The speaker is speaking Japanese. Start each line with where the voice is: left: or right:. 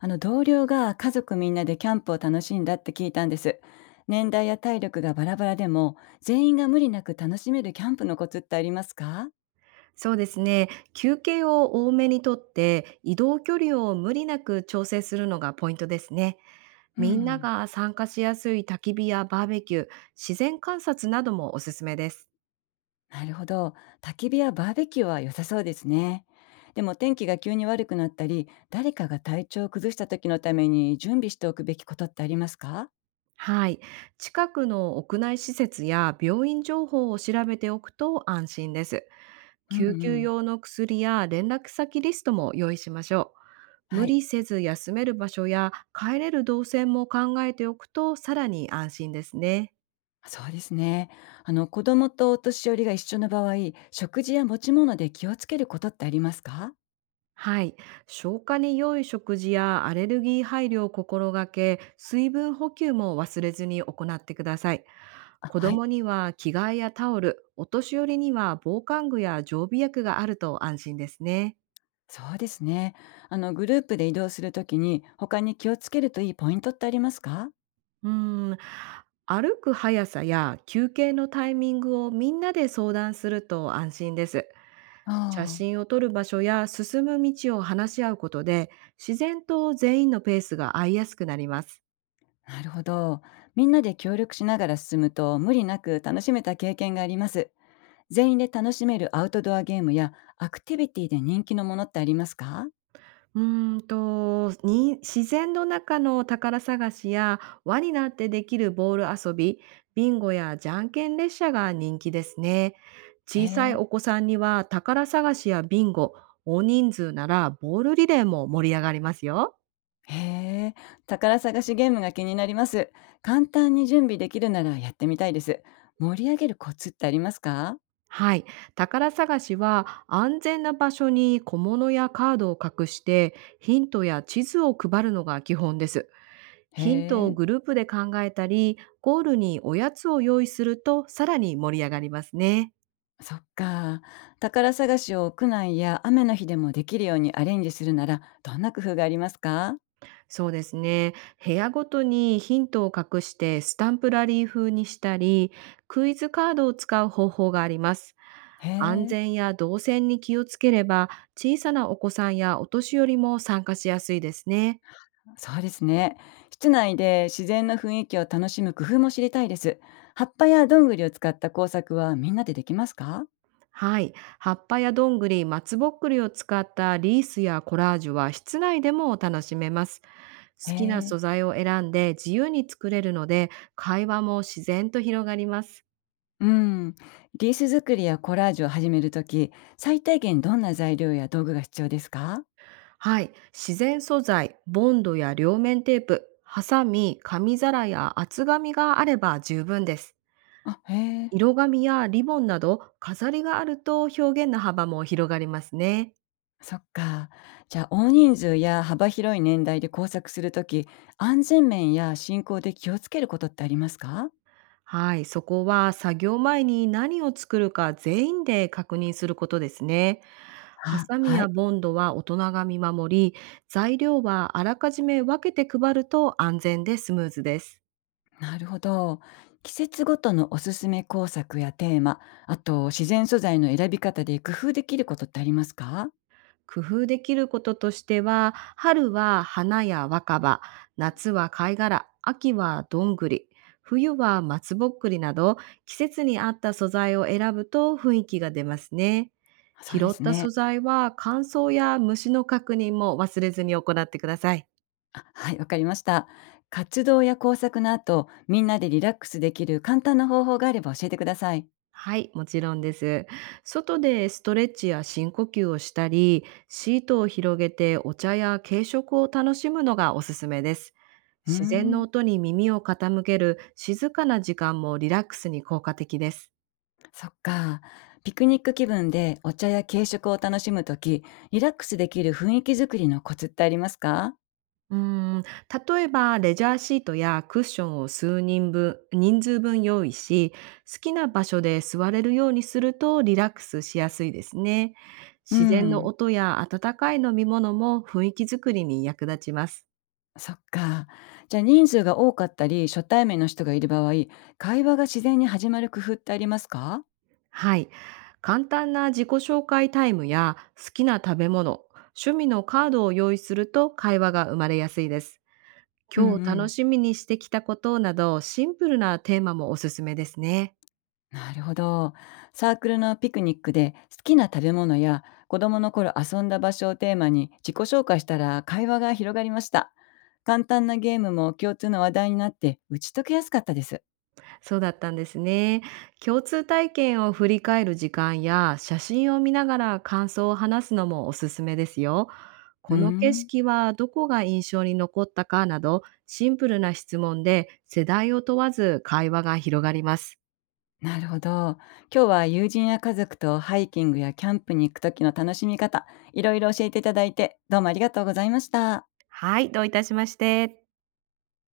left: あの同僚が家族みんなでキャンプを楽しんだって聞いたんです。年代や体力がバラバラでも全員が無理なく楽しめるキャンプのコツってありますか？
right: そうですね。休憩を多めにとって、移動距離を無理なく調整するのがポイントですね。
left: う
right: みんな
left: ん、
right: が参加しやすい焚き火やバーベキュー、自然観察などもおすすめです。
left: なるほど。焚き火やバーベキューは良さそうですね。でも天気が急に悪くなったり、誰かが体調を崩した時のために準備しておくべきことってありますか？
right: はい。近くの屋内施設や病院情報を調べておくと安心です。
left: うん
right: 救
left: う
right: 急
left: ん、
right: 用の薬や連絡先リストも用意しましょう。
left: は
right: 無
left: い、
right: 理せず休める場所や帰れる動線も考えておくとさらに安心ですね。
left: そうですね。あの子供とお年寄りが一緒の場合、食事や持ち物で気をつけることってありますか？
right: はい。消化に良い食事やアレルギー配慮を心がけ、水分補給も忘れずに行ってください。
left: あ、
right: 子
left: はい。
right: 供には着替えやタオル、お年寄りには防寒具や常備薬があると安心ですね。
left: そうですね。あの、グループで移動するときに、他に気をつけるといいポイントってありますか？
right: うーん。歩く速さや休憩のタイミングをみんなで相談すると安心です。写
left: あ
right: 真を撮る場所や進む道を話し合うことで、自然と全員のペースが合いやすくなります。
left: あ、なるほど。みんなで協力しながら進むと、無理なく楽しめた経験があります。全員で楽しめるアウトドアゲームやアクティビティで人気のものってありますか？
right: うーんと、に自然の中の宝探しや輪になってできるボール遊び、ビンゴやじゃんけん列車が人気ですね。
left: へ
right: 小さい
left: え。
right: お子さんには宝探しやビンゴ、大人数ならボールリレーも盛り上がりますよ。
left: へえ、宝探しゲームが気になります。簡単に準備できるならやってみたいです。盛り上げるコツってありますか？
right: はい。宝探しは安全な場所に小物やカードを隠してヒントや地図を配るのが基本です。
left: へ
right: ヒントを
left: え。
right: グループで考えたり、ゴールにおやつを用意するとさらに盛り上がりますね。
left: そっか。宝探しを屋内や雨の日でもできるようにアレンジするなら、どんな工夫がありますか？
right: そうですね。部屋ごとにヒントを隠してスタンプラリー風にしたり、クイズカードを使う方法があります。
left: へ
right: 安
left: え、
right: 全や動線に気をつければ、小さなお子さんやお年寄りも参加しやすいですね。
left: そうですね。室内で自然の雰囲気を楽しむ工夫も知りたいです。葉っぱやどんぐりを使った工作はみんなでできますか？
right: はい。葉っぱやどんぐり、松ぼっくりを使ったリースやコラージュは室内でも楽しめます。
left: へ
right: 好きな
left: え。
right: 素材を選んで自由に作れるので、会話も自然と広がります。
left: うん。リース作りやコラージュを始めるとき、最低限どんな材料や道具が必要ですか？
right: はい。自然素材、ボンドや両面テープ、ハサミ、紙皿や厚紙があれば十分です。
left: あ、へえ。
right: 色紙やリボンなど飾りがあると表現の幅も広がりますね。
left: そっか。じゃあ、大人数や幅広い年代で工作するとき、安全面や進行で気をつけることってありますか？
right: はい、そこは作業前に何を作るか全員で確認することですね。ハ
left: あ、
right: サミ
left: は
right: や
left: い。
right: ボンドは大人が見守り、材料はあらかじめ分けて配ると安全でスムーズです。
left: なるほど。季節ごとのおすすめ工作やテーマ、あと自然素材の選び方で工夫できることってありますか？
right: 工夫できることとしては、春は花や若葉、夏は貝殻、秋はどんぐり、冬は松ぼっくりなど、季節に合った素材を選ぶと雰囲気が出ますね。
left: そうで
right: 拾っ
left: す
right: た素
left: ね。
right: 材は乾燥や虫の確認も忘れずに行ってください。
left: あ、はい、わかりました。活動や工作の後、みんなでリラックスできる簡単な方法があれば教えてください。
right: はい、もちろんです。外でストレッチや深呼吸をしたり、シートを広げてお茶や軽食を楽しむのがおすすめです。
left: うー
right: 自然の
left: ん。
right: 音に耳を傾ける静かな時間もリラックスに効果的です。
left: そっか。ピクニック気分でお茶や軽食を楽しむとき、リラックスできる雰囲気作りのコツってありますか？
right: うーん、例えばレジャーシートやクッションを数人分、人数分用意し、好きな場所で座れるようにするとリラックスしやすいですね。
left: う
right: 自然の
left: ん。
right: 音や温かい飲み物も雰囲気づくりに役立ちます。
left: そっか。じゃあ人数が多かったり、初対面の人がいる場合、会話が自然に始まる工夫ってありますか？
right: はい。簡単な自己紹介タイムや好きな食べ物、趣味のカードを用意すると会話が生まれやすいです。
left: うんう
right: 今日楽
left: ん。
right: しみにしてきたことなどシンプルなテーマもおすすめですね。
left: なるほど。サークルのピクニックで好きな食べ物や子供の頃遊んだ場所をテーマに自己紹介したら会話が広がりました。簡単なゲームも共通の話題になって打ち解けやすかったです。
right: そうだったんですね。共通体験を振り返る時間や写真を見ながら感想を話すのもおすすめですよ。
left: うー
right: この景
left: ん。
right: 色はどこが印象に残ったかなどシンプルな質問で世代を問わず会話が広がります。
left: なるほど。今日は友人や家族とハイキングやキャンプに行く時の楽しみ方、いろいろ教えていただいて、どうもありがとうございました。
right: はい、どういたしまして。